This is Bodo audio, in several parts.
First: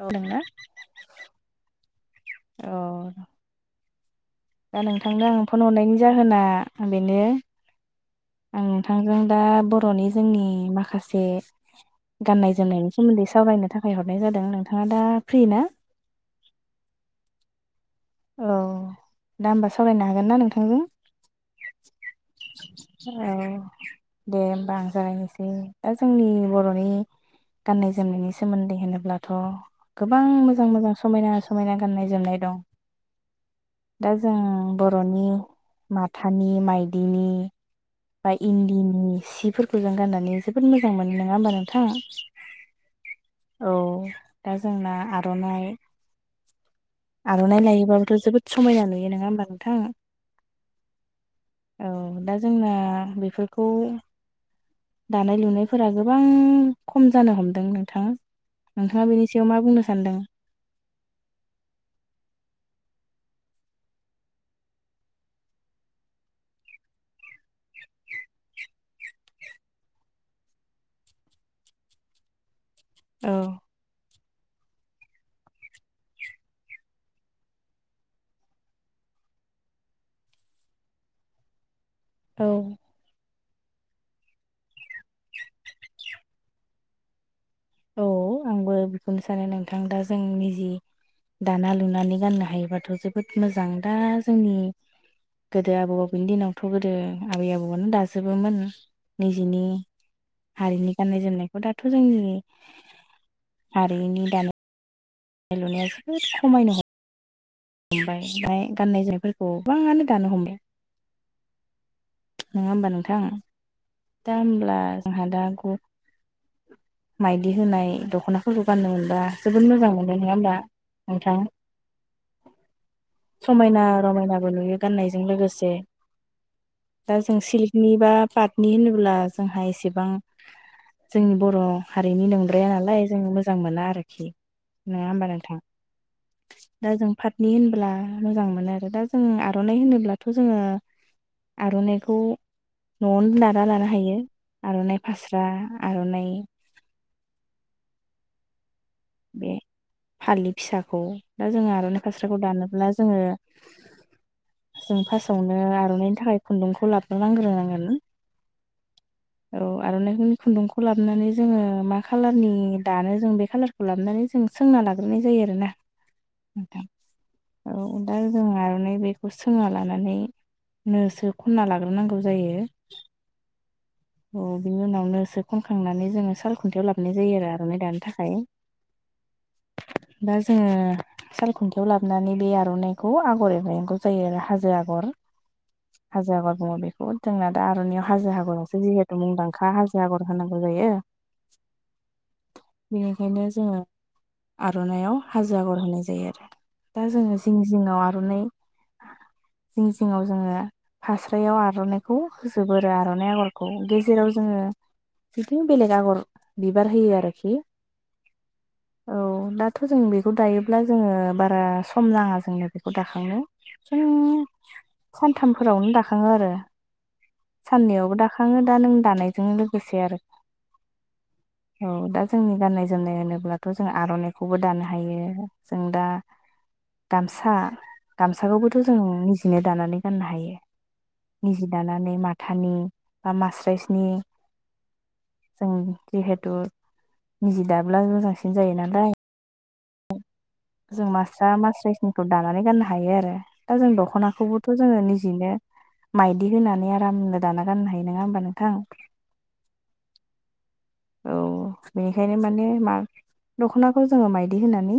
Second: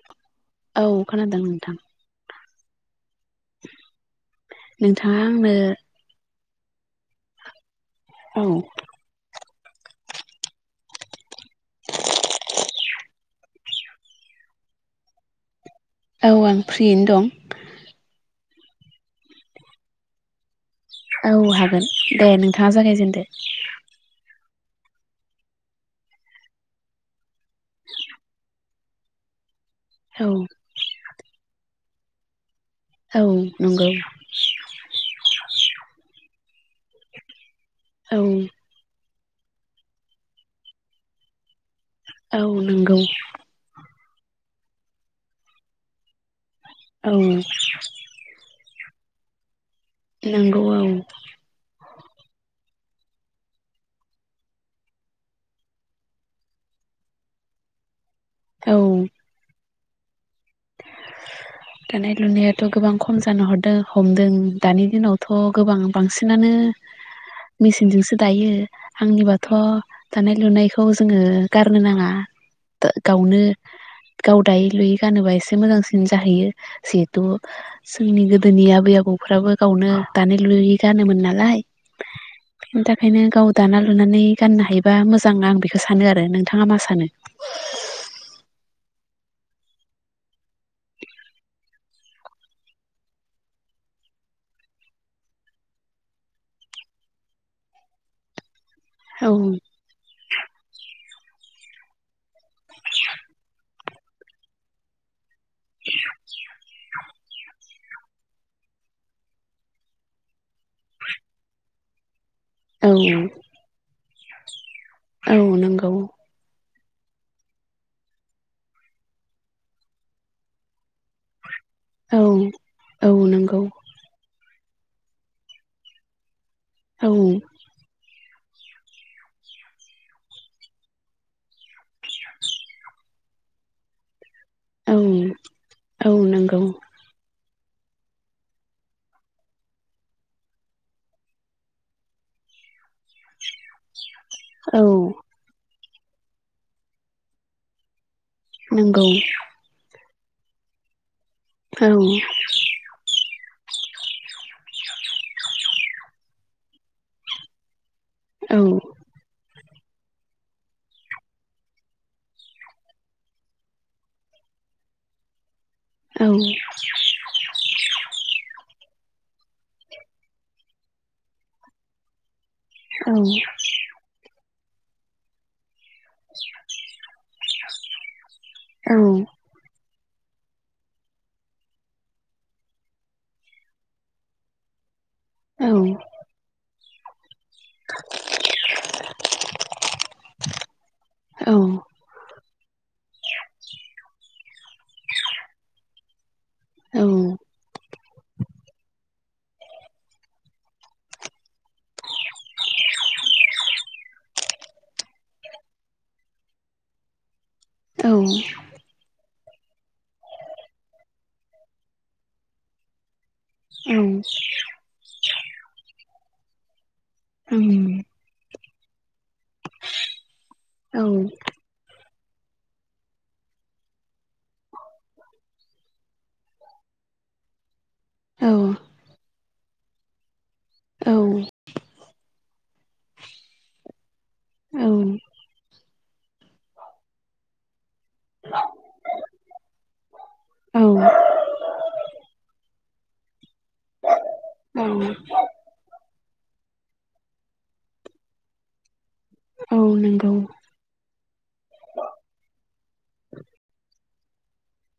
दोंना औ खोनादों नोंथां औ दा नोंथाङा नोंथांनो आं आंनो फन हरनायनि जाहोना बेनो औ आं नोंथांजों दा बर'नि जोंनि माखासे गाननाय जोमनायनि सोमोन्दै सावरायनो थाखाय हरनाय जादों नोंथाङा दा फ्रि ना औ आं फ्रियैनो दं औ दा होमबा सावरायनो हागोन ना नोंथांजों औ हागोन दे नोंथाङा जागायजेनदो बा आं जागायनोसै दा जोंनि बर'नि गाननाय-जोमनायनि सोमोन्दै होनोब्लाथ' गोबां औ मोजां-मोजां समायना-समायना गाननाय-जोमनाय दं औ नंगौ दा जों बर'नि माथानि माइदिनि औ बा इन्दिनि सिफोरखौ जों गाननानै जोबोद मोजां मोनो नङा होमबा नों -थां औ नंगौ औ दा जोंना आर'नाइ औ आर'नाइ लायोबाबोथ' जोबोद समायना नुयो नङा होमबा नोंथां नंगौ औ औ दा जोंना बेफोरखौ दानाय लुनायफोरा गोबां खम जानो हमदों नोंथाङा। औ नोंथाङा बेनि सायाव मा बुंनो सानदों? [inaudible] दानाय लुनायाथ' गोबां खम जानो हरदों हमदों, दानि दिनावथ' गोबां बांसिनानो मेसिनजोंसो दायो। आंनिबाथ' दानाय लुनायखौ जोङो गारनो नाङा। औ गावनो गाव दायै लुयै गानोबा एस एसे मोजांसिन जाहैयो। जिहेथु जोंनि गोदोनि आबै आबौफ्राबो गावनो दानाय लु यै गानोमोन नालाय। औ बिनि थाखायनो गाव दाना लुनानै गाननो हायोबा मोजां आं बेखो सानो आरो नोंथाङा मा सानो? औ आंबो बेखौनो सानो नोंथां। दा जोंनि जि दाना लुनानै गाननो हायोबाथ' जोबोद मोजां। दा जोंनि गोदो आबौ आबैनि दिनावथ' गोदो आबै आबौआनो दाजोबोमोन। औ निजेनि हारिनि गाननाय जोमनायखौ। दाथ' जोंनि हारिनि दानाय लुनाया जोबोद खमायनो हम हमबाय । ओमफ्राय गाननाय जोमनायफोरखौ गोबाङानो दानो हमबाय। नङा होमबा नोंथां? दा होमब्ला जोंहा औ दा ग नंगौ माइदि होनाय दख'नाफोरखौ गाननो मोनबा जोबोद मोजां मोनो, नङा होमबा । नोंथां? औ औ नंगौ समायना रमायनाबो नुयो। गाननायजों लोगोसे, औ दा जों सिल्कनि बा पाटनि होनोब्ला जोंहा एसेबां जोंनि बर' हारिनि नोंद्राया नालाय। जों मोजां मोना आरोखि। औ नङा होमबा औ नोंगौ। पातनि होनबोला मोजां मोनो आरो दा जों आर'नाइ होनोब्लाथ' जोङो आर'नाइखौ न'आवनो दाना लानो हायो औ आर'नाइ फास्रा, आर'नाइ नंगौ। बे फालि फिसाखौ। दा जोङो औ आर'नाइ फास्राखौ दानोब्ला जोङो जों फासावनो आर'नाइनि थाखाय खुन्दुंखौ लाबना नांग्रोनांगोन। औ। औ आर'नाइफोरनि खुन्दुंखौ लाबोनानै जोङो मा खालारनि दानो जों बे खाालार खौ लाबोनानै जों सोंना लाग्रोनाय जायो आरोना। औ नोंथां। औ दा जों आर'नाइ बाय खौ सोंना लानानै नो सो खनना लाग्रोनांगौ जायो। औ औ बिनि उनाव नो सो खन खांनानै जोङो साल खुन्थियाव लाबोनाय जायो आरो आर'नाइ दानो थाखाय। दा जोङो सालखुन्थायाव लाबोनानै बे आर'नाइखौ आगर एरनांगौ जायो आरो हाजो आगर। औ हाजो आगर बुङो बेखौ। दोंना दा आर'नायाव हाजो हागर जिहेतु मुंदांखा हाजो आगर होनांगौ जायो। औ बेनिखायनो जोङो आर'नायाव हाजो आगर होनाय जायो आरो। दा जोङो जिं जिङाव आर'नाइ जिं जिङाव जोङो फास्रायाव आर'नाइखौ होजोबो आरो आर'नाइ आगर खौ। गेजेराव जोङो बिदिनो बेलेग आगर बिबार होयो आरोखि। औ। औ दाथ' जों बेखौ दायोब्ला जोङो बारा सम नाङा जोंनो बेखौ दाखांनो। औ जों सानथामफोरावनो दाखाङो आरो साननैयावबो दाखां नों दा नों दानायजों लोगोसे आरो। औ दा जोंनि गाननाय जोमनाय होनोब्लाथ' जों आर'नाइखौबो दानो हायो। जों दा गामसा गामसाखौबोथ' जोङो निजिनो दानानै गाननो हायो औ निजि दानानै माथानि बा मास्राइसनि औ जों जिहेथु निजि दाब ब्ला मोजांसिन जायो नालाय औ जों मास्रा मास्राइसनिखौ दानानै गाननो हायो आरो दा जों दख'नाखौबोथ' औ जोङो निजिनो माइदि होनानै आरामनो दाना गाननो हायो नङा होमबा नोंथां औ नंगौ औ बेनिखायनो माने मा दख'ना खौ जोङो मायदि होनानै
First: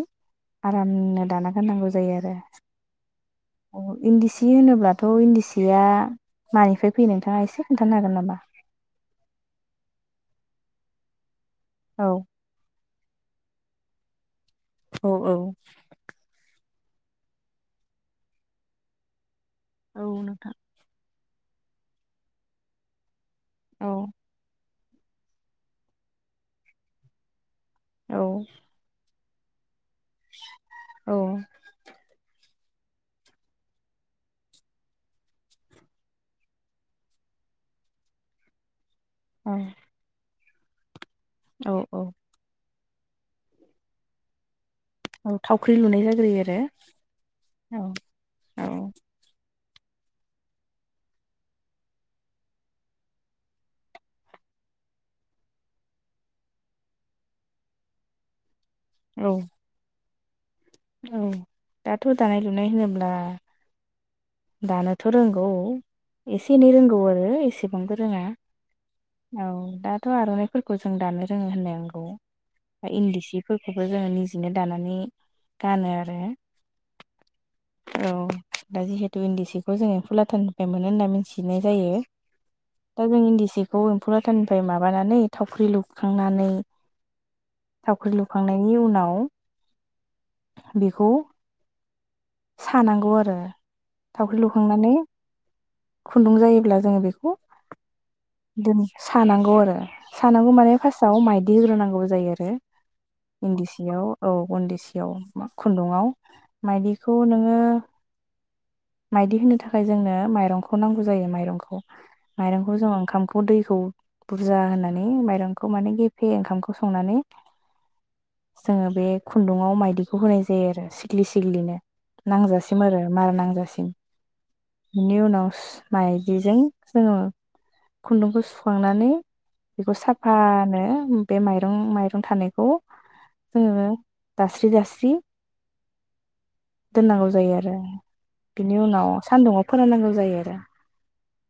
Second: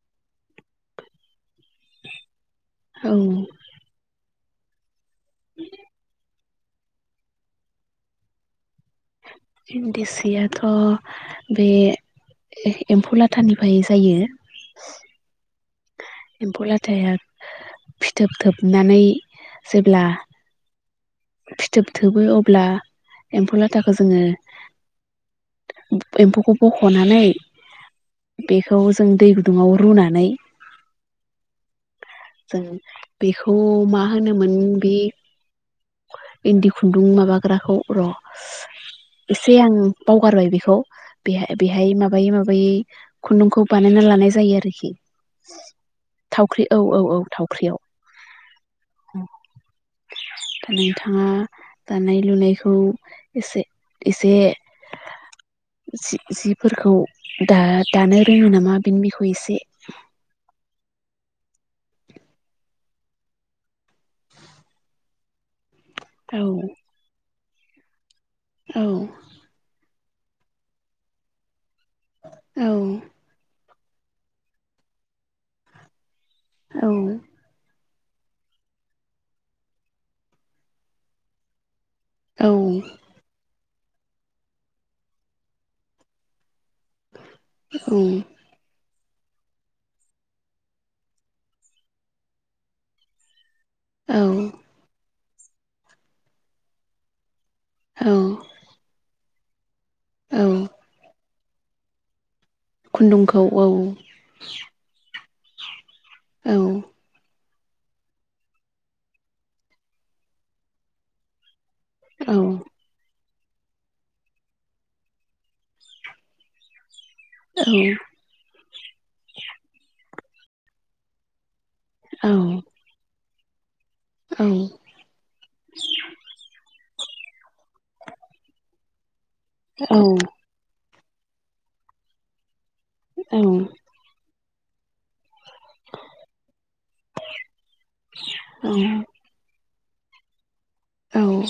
आरामनो दाना गा गाननांगौ जायो औ आरो इन्दि सि होनोब्लाथ' इन्दि सिया मानिफ्राय फैयो नोंथाङा एसे खोन्थानो हागोन नामा इन्दिसियाथ' बे औ एम्फौ लाथानिफ्राय जायो औ औ एम्फौ लाथाया फिथोब थोबनानै औ जेब्ला नोंथां फिथोब थोबो अब्ला एम्फौ औ लाथाखौ जोङो एम्फौखौ बख'नानै औ बेखौ जों दै गुदुङाव रुनानै औ जों बेखौ मा होनोमोन बे इन्दि खुन्दुं माबाग्राखौ र' औ एसे आं बावगारबाय बेखौ खौ बेहा औ बेहाय औ माबायै माबायै खुन्दुंखौ बानायना लानाय जायो आरोखि औ थावख्रि लुनाय जाग्रोयो आरो थावख्रि औ औ औ औ थावख्रियाव नोंथाङा दानाय लुनायखौ एसे एसे जि जिफोरखौ दा दानो रोङो नामा बिनि बिखय औ एसे औ दाथ' दानाय लुनाय होनोब्ला दानोथ' रोंगौ एसे एनै औ रोंगौ आरो एसेबांबो रोङा औ औ दाथ' आर'नाइफोरखौ जों दानो रोङो होननायानो औ खौ इन्दि सिफोरखौबो जोङो निजिनो दानानै गानो आरो औ औ दा जिहेतु इन्दि सिखौ जोङो फुलाथाननिफ्राय मोनो होनना मिथिनाय जायो औ दा जों इन्दि सिखौ एम्फौ लाथानिफ्राय माबानानै थावख्रि लुखांनानै औ थावख्रि लुखांनायनि उनाव बेखौ सानांगौ आरो थावख्रि औ लुखांनानै खुन्दुं जायोब्ला जोङो बेखौ औ दोन सानांगौ आरो औ सानांगौ माने फार्स्टआव माइदि होग्रोनांगौबो जायो आरो खुन्दुंखौ औ इन्दि सियाव औ इन्दि सियाव खुन्दुुंआव औ मायदि खौ नोङो माइदि होनो थाखाय जोंनो माइरंखौ नांगौ जायो माइरंखौ औ माइरंखौ जों ओंखामखौ दैखौ बुरजा होनानै माइरंखौ माने गेफे ओंखामखौ संनानै जोङो बे खुन्दुङाव माइदिखौ होनाय जायो आरो सिग्लि सिग्लिनो नांजासिम आरो मार नांजासिम बेनि उनाव माइदिजों जोङो खुन्दुंखौ सुखांना नै बेखौ साफानो बे माइरं माइरं थानायखौ औ जोङो दास्रि दास्रि दोननांगौ जायो आरो बिनि उनाव सान्दुङाव फोराननांगौ जायो आरो औ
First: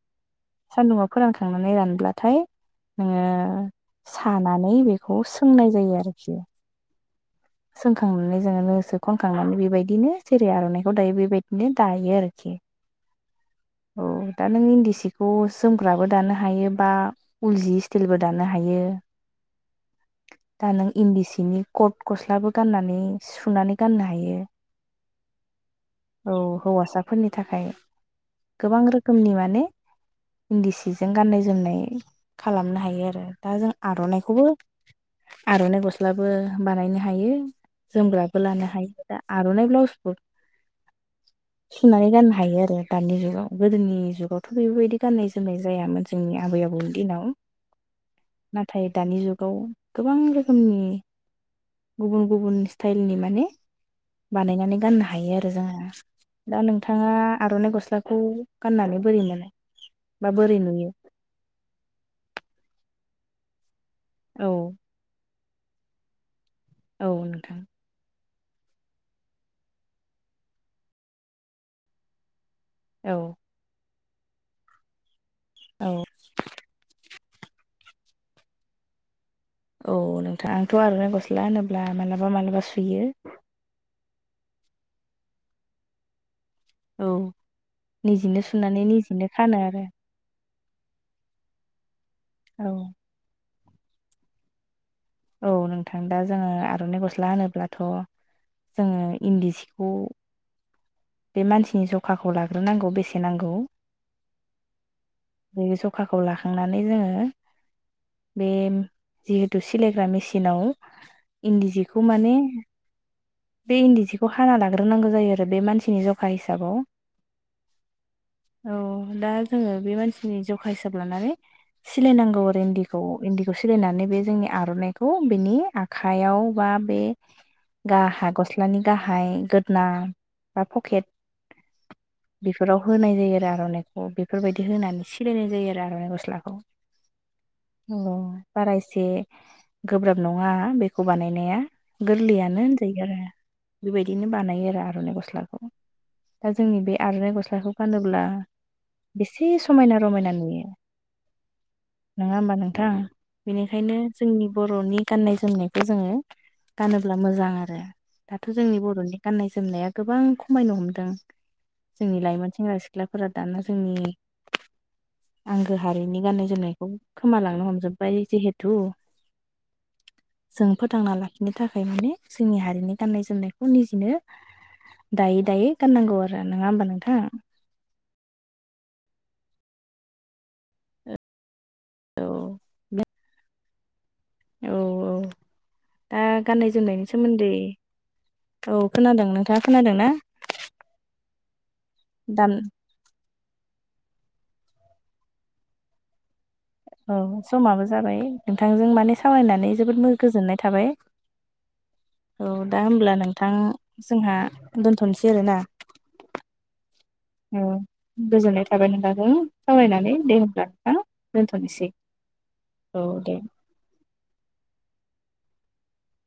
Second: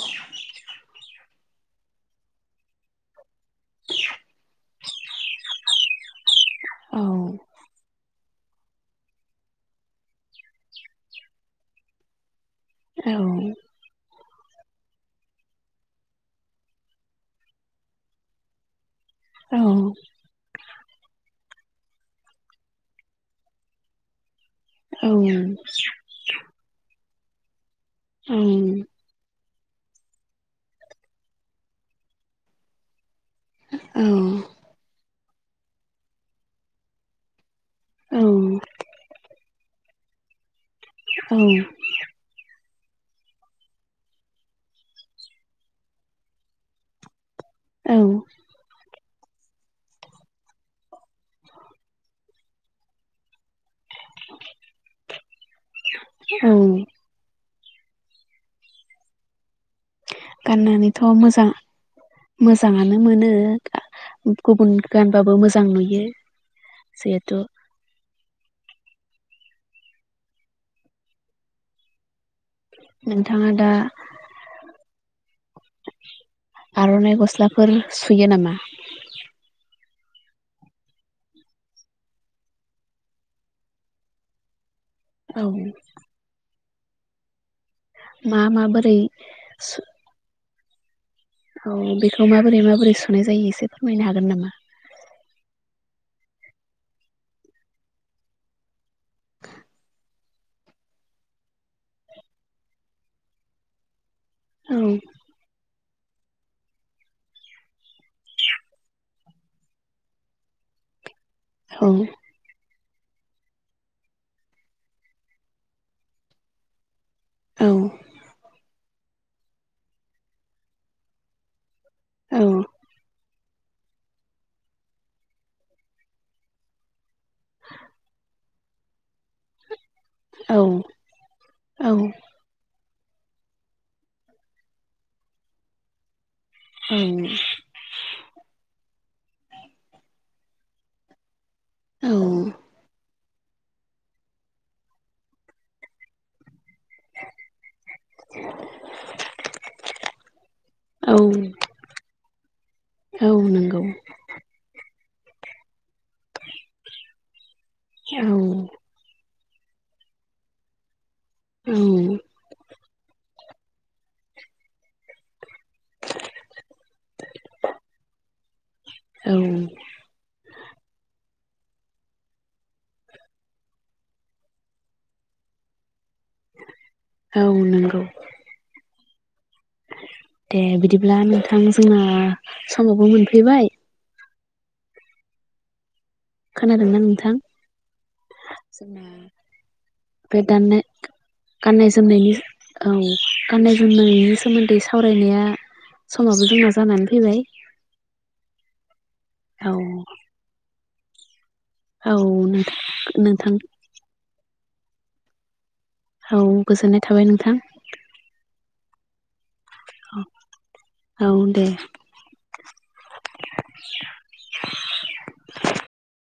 थांनानै रानब्लाथाय नोङो सानानै बेखौ सोंनाय जायो आरोखि औ सोंखांनानै जोङो नोसो खनखांनानै बेबायदिनो जेरै आर'नाइखौ दायो बेबायदिनो दायो आरोखि। औ। औ दा नों इन्दि सिखौ जोमग्राबो दानो हायो बा उल जि स्टिलबो दानो हायो। औ। दा नों इन्दि सिनि कट गस्लाबो गाननानै सुनानै गान्नो हायो। औ हौवासाफोरनि थाखाय। गोबां रोखोमनि माने इन्दि सिजों गान्नाय जोमनाय खालामनो हायो आरो। दा जों आर'नाइखौबो आर'नाइ गस्लाबो बानायनो हायो। जोमग्राबो लानो हायो दा आर'नाइ ब्लाउसबो। सुनानै गान्नो हायो आरो। दानि जुगाव गोदोनि जुगावथ' बेफोरबायदि गान्नाय जोमनाय जायामोन जोंनि आबै आबौनि दिनाव। औ नाथाय दानि जुगाव गोबां रोखोमनि गुबुन गुबुन स्टायलनि माने बानायनानै गान्नो हायो आरो जोङो औ दा नोंथाङा आर'नाइ गस्लाखौ गान्नानै बोरै मोनो। बा बोरै नुयो गान्नानैथ' मोजां मोजाङानो मोनो। औ गुबुन गानबाबो मोजां नुयो। औ जिहेथु नोंथां। औ नोंथाङा दा औ आर'नाइ गस्लाफोर सुयो नामा। औ नोंथां आंथ' आर'नाइ गस्ला होनोब्ला मालाबा मालाबा सुयो। औ। औ मा निजिनो सुनानै माबोरै निजिनो खानो आरो। औ बेखौ माबोरै औ माबोरै सुनाय जायो एसे फोरमायनो हागोन नामा? औ नोंथां दा जोङो आर'न्नाइ गस्ला होनोब्लाथ' जोङो इन्दि सिखौ बे मानसिनि जखाखौ लाग्रोनांगौ बेसे नांगौ। औ। खखाखौ लाखांनानै जोङो बेम जिहेथु सिलायग्रा मेसिनाव इन्दि औ जिखौ माने बे इन्दि जिखौ हाना लाग्रोनांगौ जायो आरो बे मानसिनि जखा हिसाबाव। औ औ दा जोङो बे मानसिनि जखा हिसाब लानानै सिलायनांगौ औ आरो इन्दिखौ इन्दि खौ सिलायनानै बे जोंनि आर'न्नाइखौ बेनि आखायाव बा बे गाह गस्लानि गाहाय गोदना औ बा पकेत औ बेफोराव होनाय जायो आरो आर'नाइखौ बेफोरबायदि होनानै सिलायनाय जायो आरो आर'नाइ गस्ला खौ औ बारा एस जे गोब्राब नङा बेखौ बानायनाया औ गोरलैयानो होनज आरो बेबायदिनो बानायो रा आर'नाइ गस्लाखौ। दा जोंनि बे आर'नाइ गस्लाखौ गानोब्ला बेसे समायना रमायना नुयो औ नङा होम्बा नोंथां। औ नंगौ बेनिखायनो जोंनि बर'नि गान्नाय जोमनायखौ जोङो गानोब्ला मोजां आ रो औ दाथ' जोंनि बर'नि गाननाय जोमनाया गोबां खमायनो हमदों। औ जोंनि लाइमोन सेंग्रा सिख्लाफोरा दाना जोंनि आंगो हारिनि गान्नाय जोमनायखौ खोमालांनो हमजोब्बाय जिहेथु। औ जों फोथांना लाखिनो थाखाय माने जोंनि हारिनि गान्नाय जोमनायखौ निजिनो दायै दायै गान्नांगौ आरो नोङा होम्बा नों औ नोंगौ। दे बिदिब्ला नोंथां जोंना औ समावबो मोनफैबाय। औ औ दा गाननाय खोनादोंना जोमनायनि नोंथां सोमोन्दै। औ जोंना खोनादों नोंथाङा खोनादों ना? बे दाननाय गाननाय जोमनायनि दाम औ गाननाय जोमनायनि सोमोन्दै सावरायनाया समाबो जोंना जानानै औ फैबाय समाबो जाबाय नोंथांजों माने सावरायनानै औ जोबोद गोजोननाय थाबाय। औ दा होब्ला नोंथां जोंहा दोनथ'नोसै आरोना। औ गोजोनाय औ गोजोननाय थाबाय बिनि बागै सावरायनानै दे होनब्ला ना औ दे दोनथ'नोसै औ दे